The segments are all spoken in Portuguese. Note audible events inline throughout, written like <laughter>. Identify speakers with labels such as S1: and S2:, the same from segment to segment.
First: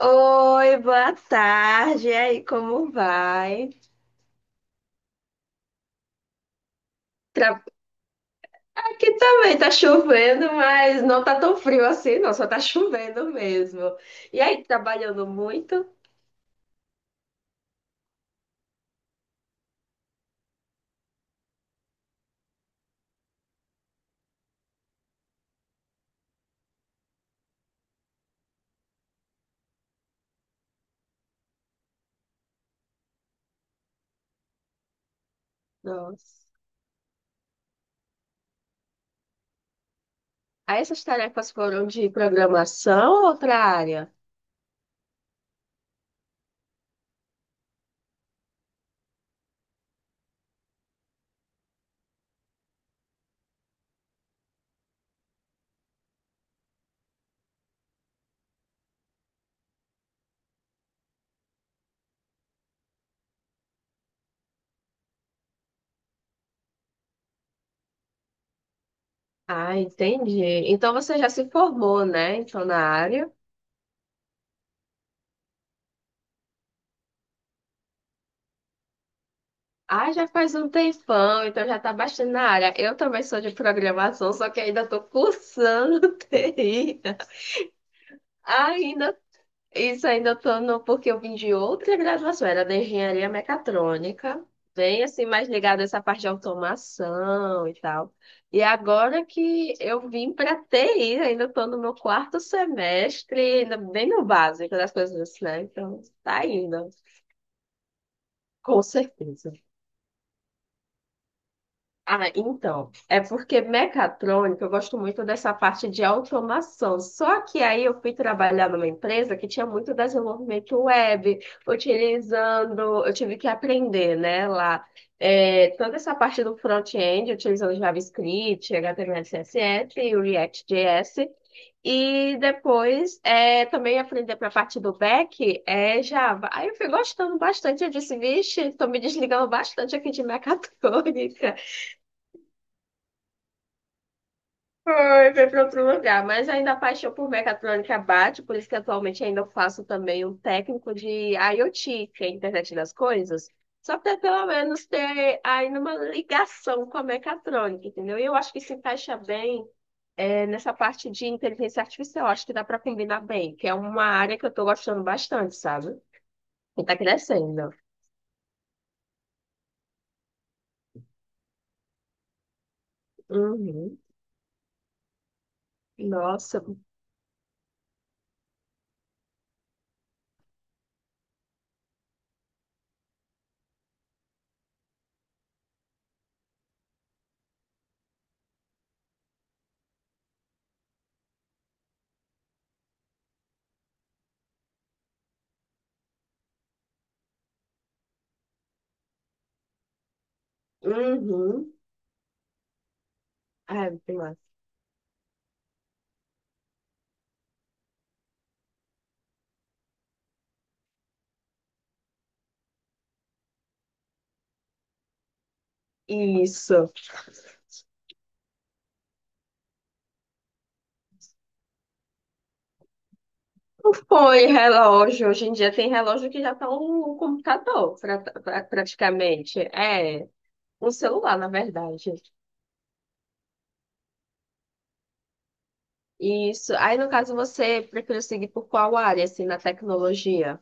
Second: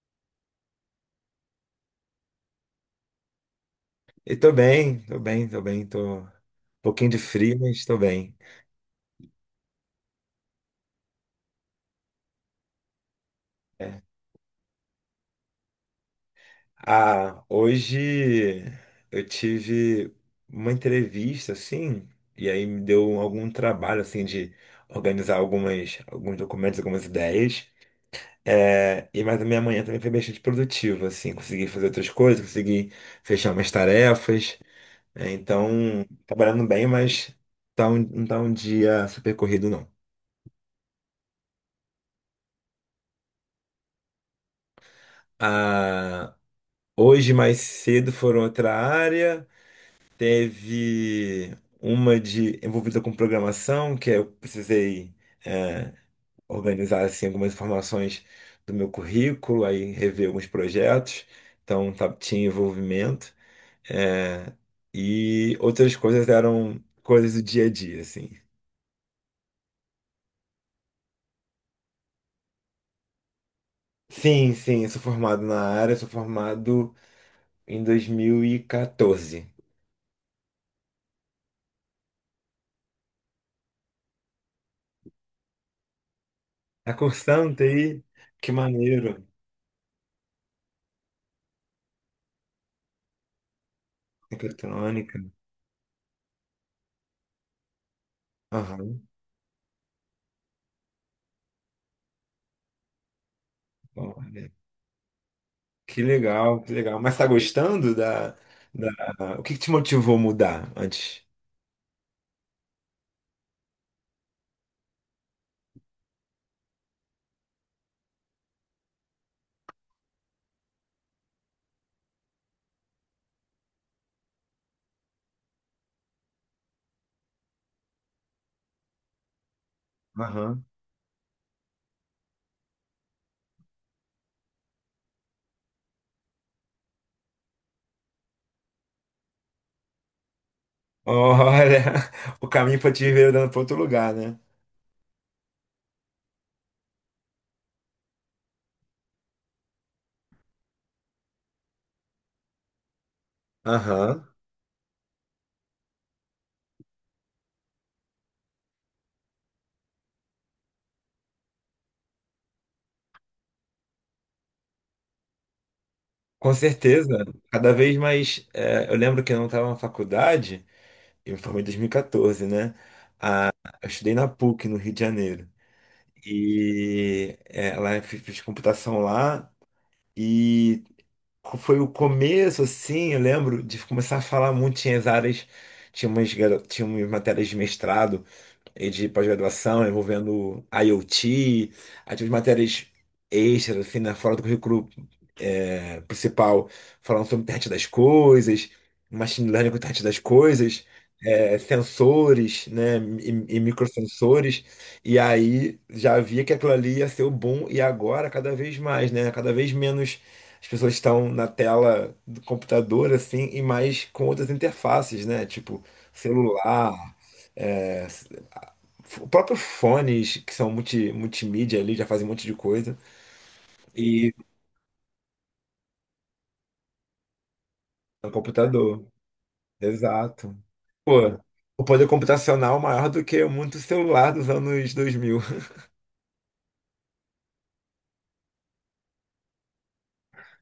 S1: Oi, boa tarde. E aí, como vai?
S2: E tô bem, tô bem, tô bem, tô um pouquinho de frio,
S1: Tra-
S2: mas tô bem.
S1: Aqui também tá chovendo, mas não tá tão frio assim, não, só tá chovendo mesmo.
S2: É.
S1: E aí, trabalhando muito?
S2: Ah, hoje eu tive uma entrevista, assim, e aí me deu algum trabalho, assim, de organizar alguns documentos, algumas ideias. Mas a minha manhã também foi bastante produtiva, assim, consegui fazer outras coisas, consegui fechar umas tarefas. Então,
S1: Nossa.
S2: trabalhando bem, mas não tá um dia super corrido, não.
S1: Aí essas tarefas foram de programação ou outra área?
S2: Ah, hoje, mais cedo, foram outra área. Teve uma de envolvida com programação, que é, eu precisei é, organizar assim, algumas informações do meu currículo, aí rever alguns projetos. Então, tinha envolvimento. É, e outras coisas eram coisas do dia a dia, assim.
S1: Ah, entendi. Então você já se formou, né? Então na área.
S2: Sim, sim, eu sou formado na área, sou formado em 2014.
S1: Ah, já faz um tempão, então já tá bastante na área. Eu também sou de programação, só que ainda tô cursando <laughs>
S2: Tá
S1: TI.
S2: cursando TI? Que
S1: Ainda
S2: maneiro.
S1: Isso ainda tô no, porque eu vim de outra graduação, era da engenharia mecatrônica, bem
S2: Mecatrônica.
S1: assim, mais ligada a essa parte de automação e tal. E agora que eu vim para TI, ainda tô no meu quarto semestre, ainda bem no
S2: Olha,
S1: básico das coisas, né? Então,
S2: que
S1: tá
S2: legal, que
S1: indo,
S2: legal. Mas tá gostando
S1: com
S2: da... O
S1: certeza.
S2: que que te motivou a mudar antes?
S1: Ah, então, é porque mecatrônica, eu gosto muito dessa parte de automação. Só que aí eu fui trabalhar numa empresa que tinha muito desenvolvimento web, utilizando, eu tive que aprender, né, lá, é, toda essa parte do front-end, utilizando JavaScript, HTML, CSS e o
S2: Aham.
S1: React.js. E depois também aprender para a parte do back é Java. Aí eu fui gostando bastante. Eu disse, vixe, estou me desligando bastante aqui de mecatrônica.
S2: Olha, <laughs> o caminho para te ver dando para outro lugar, né?
S1: Foi, foi para outro lugar, mas ainda a paixão por mecatrônica bate, por isso que atualmente ainda faço também um técnico de IoT, que é a internet das coisas, só para
S2: Aham.
S1: pelo menos ter ainda uma ligação com a mecatrônica, entendeu? E eu acho que se encaixa bem nessa parte de inteligência artificial, acho que dá para combinar bem, que é uma área que eu estou gostando bastante, sabe?
S2: Com
S1: E tá
S2: certeza.
S1: crescendo.
S2: Cada vez mais. Eu lembro que eu não estava na faculdade, eu me formei em 2014, né? Eu
S1: Uhum.
S2: estudei na PUC, no Rio de Janeiro.
S1: Nossa.
S2: E lá eu fiz computação lá. E foi o começo, assim, eu lembro de começar a falar muito, tinha as áreas, tinha tinha umas matérias de mestrado e de pós-graduação envolvendo IoT, aí tive matérias extras, assim, né, fora do currículo principal, falando sobre internet das coisas, machine learning com internet das coisas,
S1: Uhum.
S2: sensores, né, e
S1: Ai, muito massa.
S2: microsensores, e aí já via que aquilo ali ia ser o boom, e agora cada vez mais, né, cada vez menos as pessoas estão na tela do computador, assim, e mais com outras interfaces, né, tipo
S1: Isso.
S2: celular, é, próprios fones que são multimídia ali, já fazem um monte de coisa. E
S1: Foi relógio. Hoje em dia tem relógio que já está um computador,
S2: no computador.
S1: praticamente. É,
S2: Exato.
S1: um celular,
S2: Pô,
S1: na
S2: o poder
S1: verdade.
S2: computacional maior do que muito celular dos anos 2000.
S1: Isso. Aí, no caso, você prefere seguir por qual área, assim, na tecnologia?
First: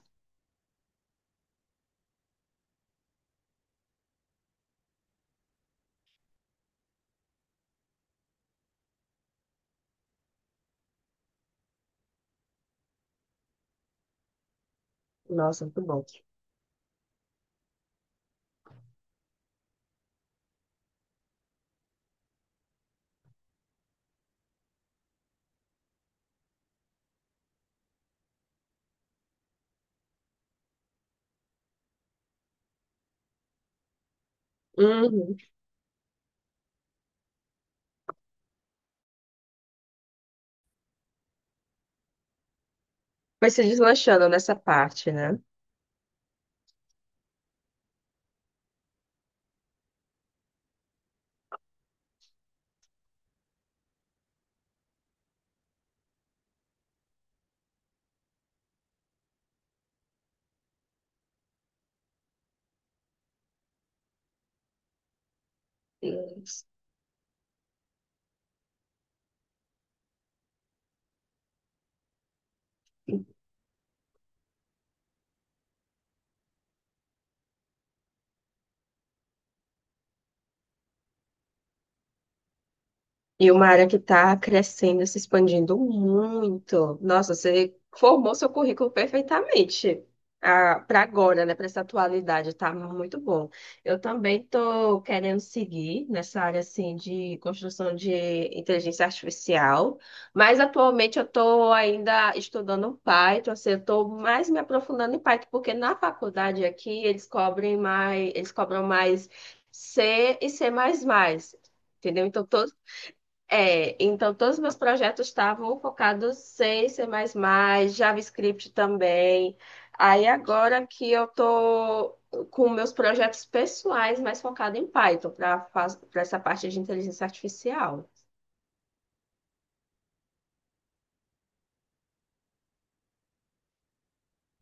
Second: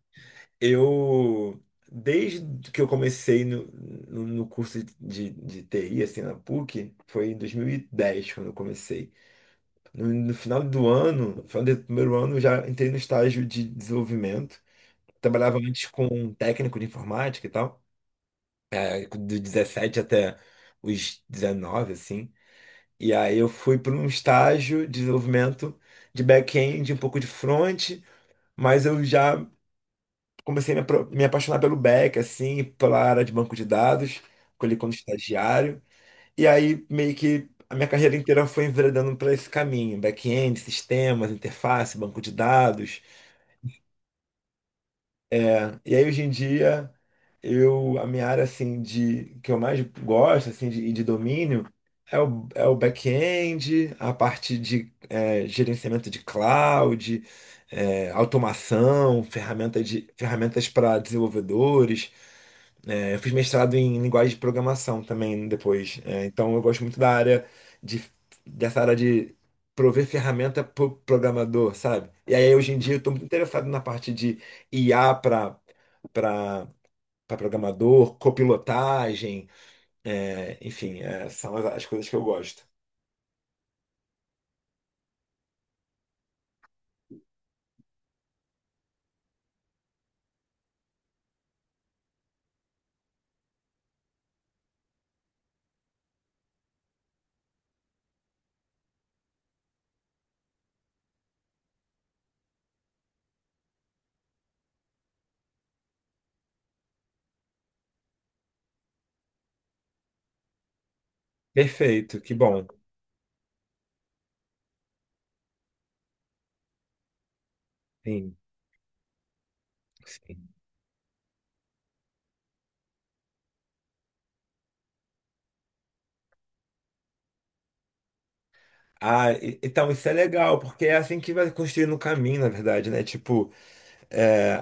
S2: Eu, desde que eu comecei no curso de TI, assim, na PUC, foi em 2010 quando eu comecei. No final do ano, no final do primeiro ano, eu já entrei no estágio de desenvolvimento. Trabalhava
S1: Nossa, muito
S2: antes
S1: bom.
S2: com um técnico de informática e tal. Dos 17 até os 19, assim. E aí eu fui para um estágio de desenvolvimento de back-end, um pouco de front, mas eu já comecei a me apaixonar pelo back, assim, pela área de banco de dados, colhi como
S1: Uhum.
S2: estagiário. E aí meio que a minha carreira inteira foi enveredando para esse caminho, back-end, sistemas, interface, banco de dados.
S1: Vai se deslanchando nessa parte, né?
S2: E aí hoje em dia eu a minha área assim de que eu mais gosto assim de, e de domínio é o back-end, a parte de gerenciamento de cloud, automação, ferramentas para desenvolvedores, eu fiz mestrado em linguagem de programação também depois. Então eu gosto muito da área de, dessa área de prover ferramenta para o programador, sabe? E aí hoje em dia eu estou muito interessado na parte de IA para para programador, copilotagem, enfim, são as coisas que eu gosto.
S1: E uma área que está crescendo, se expandindo muito. Nossa, você formou seu currículo perfeitamente para agora, né? Para essa atualidade, tá muito bom. Eu também estou querendo seguir nessa área assim de construção de inteligência artificial, mas atualmente eu estou ainda estudando Python, assim, eu estou mais me aprofundando em Python, porque na faculdade aqui eles cobrem mais, eles cobram mais C e C++.
S2: Perfeito,
S1: Entendeu?
S2: que
S1: Então,
S2: bom.
S1: todos os meus projetos estavam focados em C++,
S2: Sim,
S1: JavaScript também. Aí
S2: sim.
S1: agora que eu tô com meus projetos pessoais mais focado em Python para essa parte de inteligência artificial.
S2: Ah, então isso é legal, porque é assim que vai construindo o caminho, na verdade, né? Tipo, é,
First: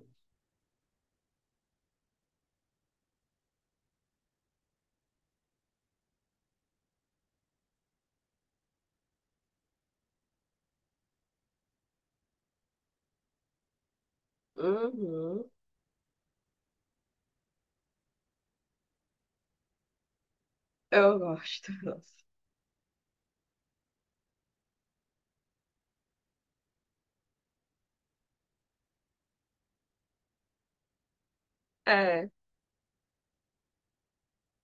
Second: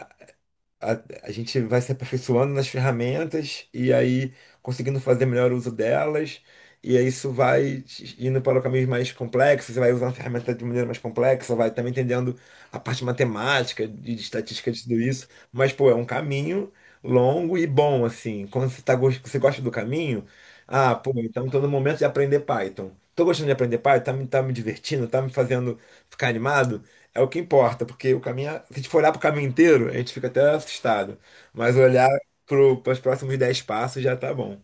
S2: a, a gente vai se aperfeiçoando nas ferramentas e aí conseguindo fazer melhor uso delas. E aí isso vai indo para caminhos mais complexos, você vai usando a ferramenta de maneira mais complexa, vai também entendendo a parte matemática, de estatística, de tudo isso.
S1: Uhum,
S2: Mas, pô, é um caminho longo e bom, assim. Quando você, tá, você gosta do caminho, ah, pô,
S1: eu
S2: então tô no
S1: gosto. <laughs>
S2: momento de
S1: Nossa.
S2: aprender Python. Tô gostando de aprender Python, tá me divertindo, tá me fazendo ficar animado. É o que importa, porque o caminho, se a gente for olhar pro caminho inteiro, a gente fica até assustado. Mas olhar
S1: É.
S2: para os próximos 10 passos já tá bom.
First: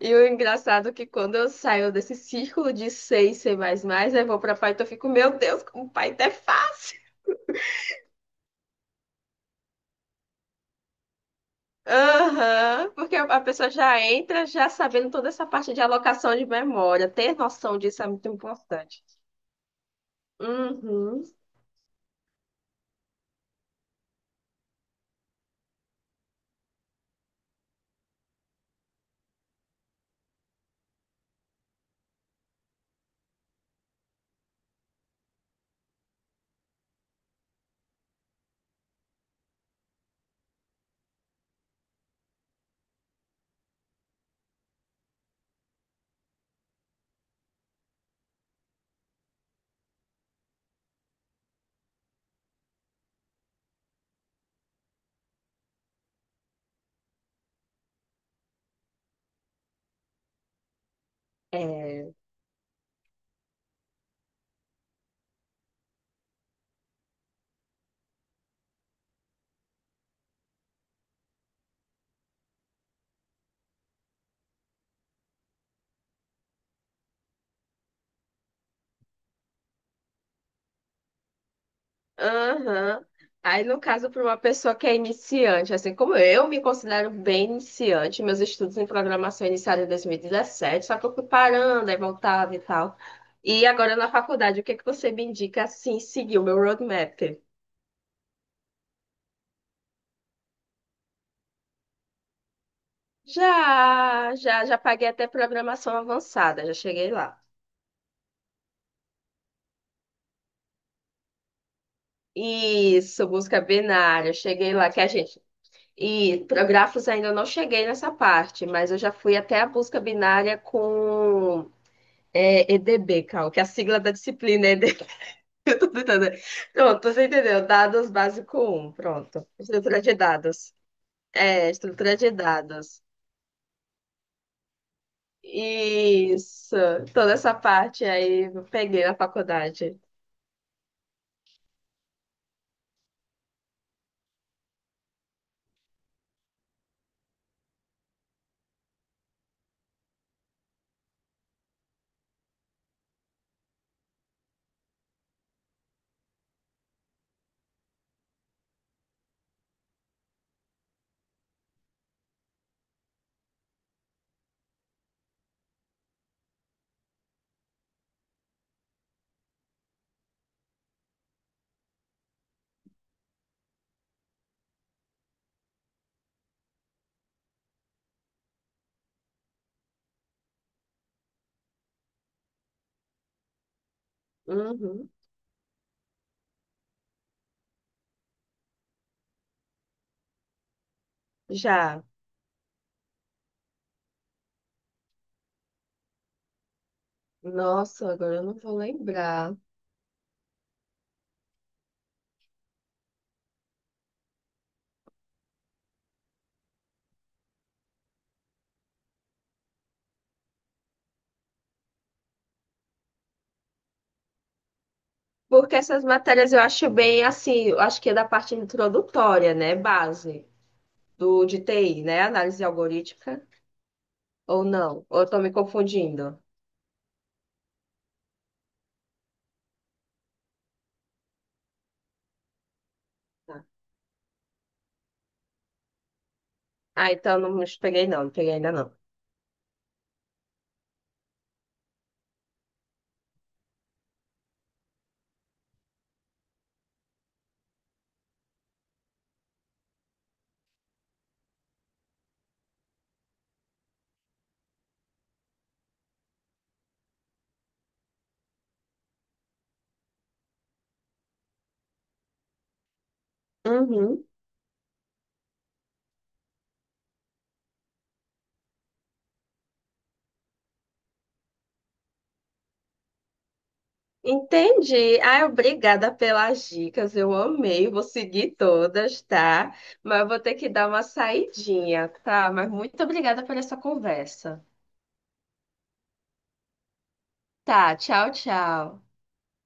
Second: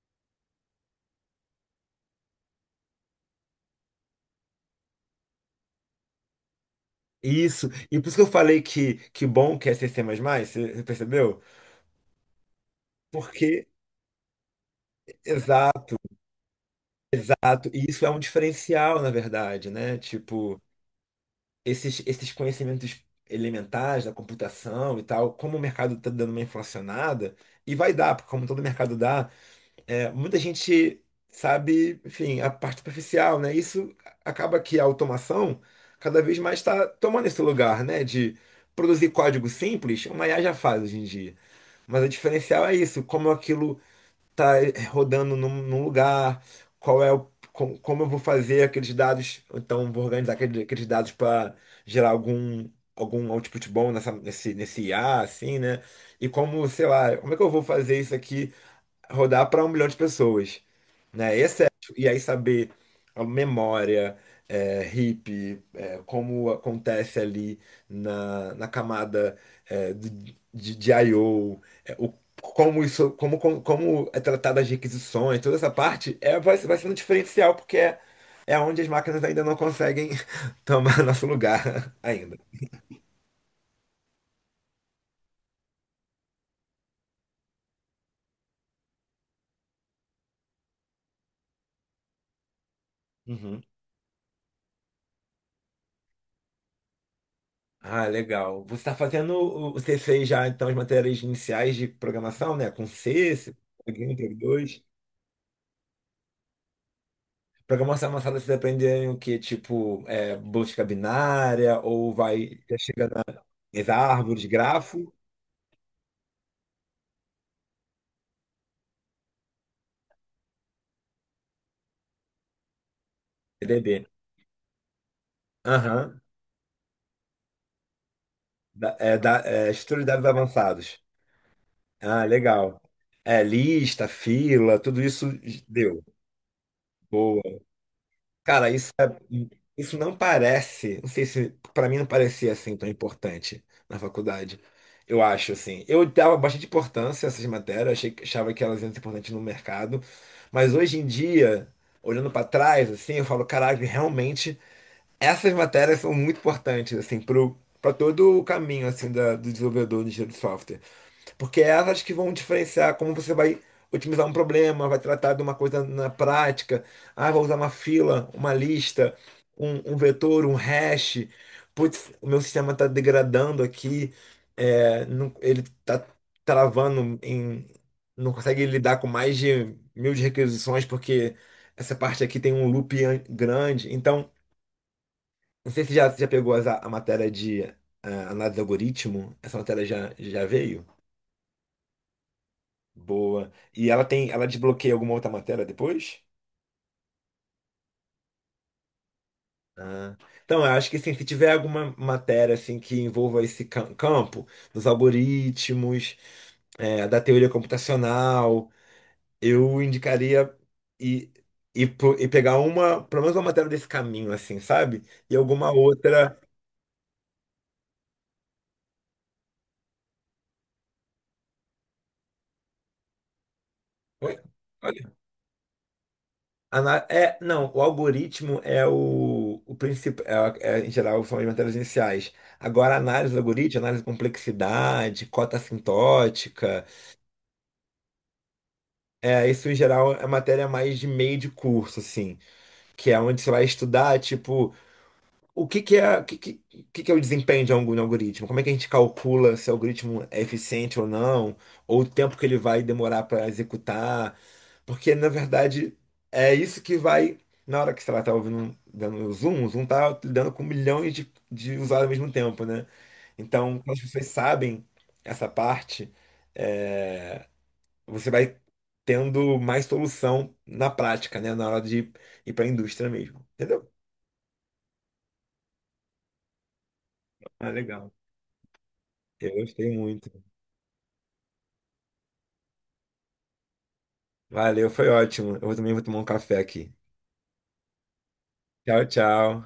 S1: E o engraçado é que quando eu saio desse círculo de C e C++, eu vou pra Python, eu fico, meu Deus, como Python é fácil.
S2: Isso, e por isso que eu falei que bom que é C++, C++, você percebeu?
S1: Aham, porque a
S2: Porque,
S1: pessoa já entra já sabendo toda essa parte de
S2: exato,
S1: alocação de memória. Ter
S2: exato,
S1: noção
S2: e
S1: disso
S2: isso
S1: é
S2: é um
S1: muito
S2: diferencial,
S1: importante.
S2: na verdade, né? Tipo,
S1: Uhum.
S2: esses conhecimentos elementares da computação e tal, como o mercado tá dando uma inflacionada, e vai dar, porque como todo mercado dá, muita gente sabe, enfim, a parte superficial, né? Isso acaba que a automação cada vez mais está tomando esse lugar, né? De produzir código simples, uma IA já faz hoje em dia. Mas o diferencial é isso, como aquilo está rodando num lugar, qual é o, com- como eu vou fazer aqueles dados, ou então vou organizar aqueles, dados para gerar algum output bom nesse IA, assim, né? E como, sei lá, como é que eu vou fazer isso aqui? Rodar para 1 milhão de pessoas, né? E
S1: É.
S2: aí saber a memória, como acontece ali na camada é, de, de I/O, como isso, como é tratada as requisições, toda essa parte vai sendo diferencial, porque é onde as máquinas ainda não conseguem <laughs> tomar nosso lugar <laughs> ainda.
S1: Aham. Aí, no caso, para uma pessoa que é iniciante, assim como eu me considero bem iniciante, meus estudos em programação iniciaram em 2017, só que eu fui parando, aí voltava e tal.
S2: Uhum.
S1: E agora na faculdade, o que é que você me indica assim, seguir o meu roadmap?
S2: Ah, legal. Você está fazendo o C6 já, então, as matérias iniciais de programação, né? Com C, C++, Prog1,
S1: Já, já, já paguei até programação avançada, já cheguei lá.
S2: Programação avançada, vocês aprendem o quê? Tipo, busca binária, ou vai, já chega
S1: Isso, busca
S2: nas
S1: binária,
S2: árvores,
S1: cheguei lá, que a
S2: grafo,
S1: gente. E para grafos ainda não cheguei nessa parte, mas eu já fui até a busca binária com EDB, Cal, que é a sigla
S2: PDB.
S1: da disciplina é EDB. <laughs> Eu tô
S2: Aham.
S1: tentando. Pronto, você entendeu? Dados básico um, pronto. Estrutura
S2: Estrutura de
S1: de
S2: dados
S1: dados.
S2: avançados.
S1: É, estrutura
S2: Ah,
S1: de
S2: legal.
S1: dados.
S2: Lista, fila, tudo isso deu.
S1: Isso. Toda
S2: Boa.
S1: essa parte aí eu
S2: Cara, isso,
S1: peguei na
S2: isso
S1: faculdade.
S2: não parece, não sei se pra mim não parecia assim tão importante na faculdade. Eu acho assim, eu dava bastante importância a essas matérias, achava que elas eram importantes no mercado, mas hoje em dia, olhando pra trás assim, eu falo, caralho, realmente essas matérias são muito importantes assim pro para todo o caminho assim do desenvolvedor de engenheiro de software. Porque é elas que vão diferenciar como você vai otimizar um problema, vai tratar de uma coisa na prática. Ah, vou usar uma fila, uma lista, um vetor, um hash. Putz, o meu sistema está degradando aqui, ele está travando em. Não consegue lidar com mais de mil de requisições, porque essa parte aqui tem um loop grande. Então,
S1: Uhum.
S2: não sei se já pegou matéria de análise de algoritmo, essa matéria já veio?
S1: Já.
S2: Boa. E ela desbloqueia alguma outra matéria depois?
S1: Nossa, agora eu não vou lembrar.
S2: Ah. Então, eu acho que sim, se tiver alguma matéria assim que envolva esse campo dos algoritmos, da teoria computacional, eu indicaria e e pegar uma, pelo menos uma matéria desse caminho assim, sabe? E alguma
S1: Porque essas
S2: outra.
S1: matérias eu acho bem assim, eu acho que é da parte introdutória, né? Base do de TI, né? Análise algorítmica.
S2: Oi?
S1: Ou não? Ou eu tô me confundindo?
S2: É, não, o algoritmo é o principal, em geral, são as matérias iniciais. Agora, a análise do algoritmo, análise de complexidade, cota assintótica,
S1: Ah, então não me peguei não, não peguei ainda não.
S2: isso em geral é matéria mais de meio de curso, assim, que é onde você vai estudar, tipo, o o que que é o desempenho de algum algoritmo? Como é que a gente calcula se o algoritmo é eficiente ou não? Ou o tempo que ele vai demorar para executar? Porque, na verdade, é isso que vai. Na hora que, sei lá, tá ouvindo, dando o Zoom tá lidando com milhões de usuários ao mesmo tempo, né? Então, quando as
S1: Uhum.
S2: pessoas sabem essa parte, é, você vai tendo mais solução na prática, né? Na hora de ir para a indústria mesmo. Entendeu?
S1: Entendi. Ah, obrigada pelas dicas. Eu
S2: Ah,
S1: amei, vou
S2: legal.
S1: seguir todas,
S2: Eu
S1: tá?
S2: gostei
S1: Mas eu
S2: muito.
S1: vou ter que dar uma saidinha, tá? Mas muito obrigada por essa conversa.
S2: Valeu, foi ótimo. Eu também vou tomar um café aqui.
S1: Tá, tchau, tchau.
S2: Tchau, tchau.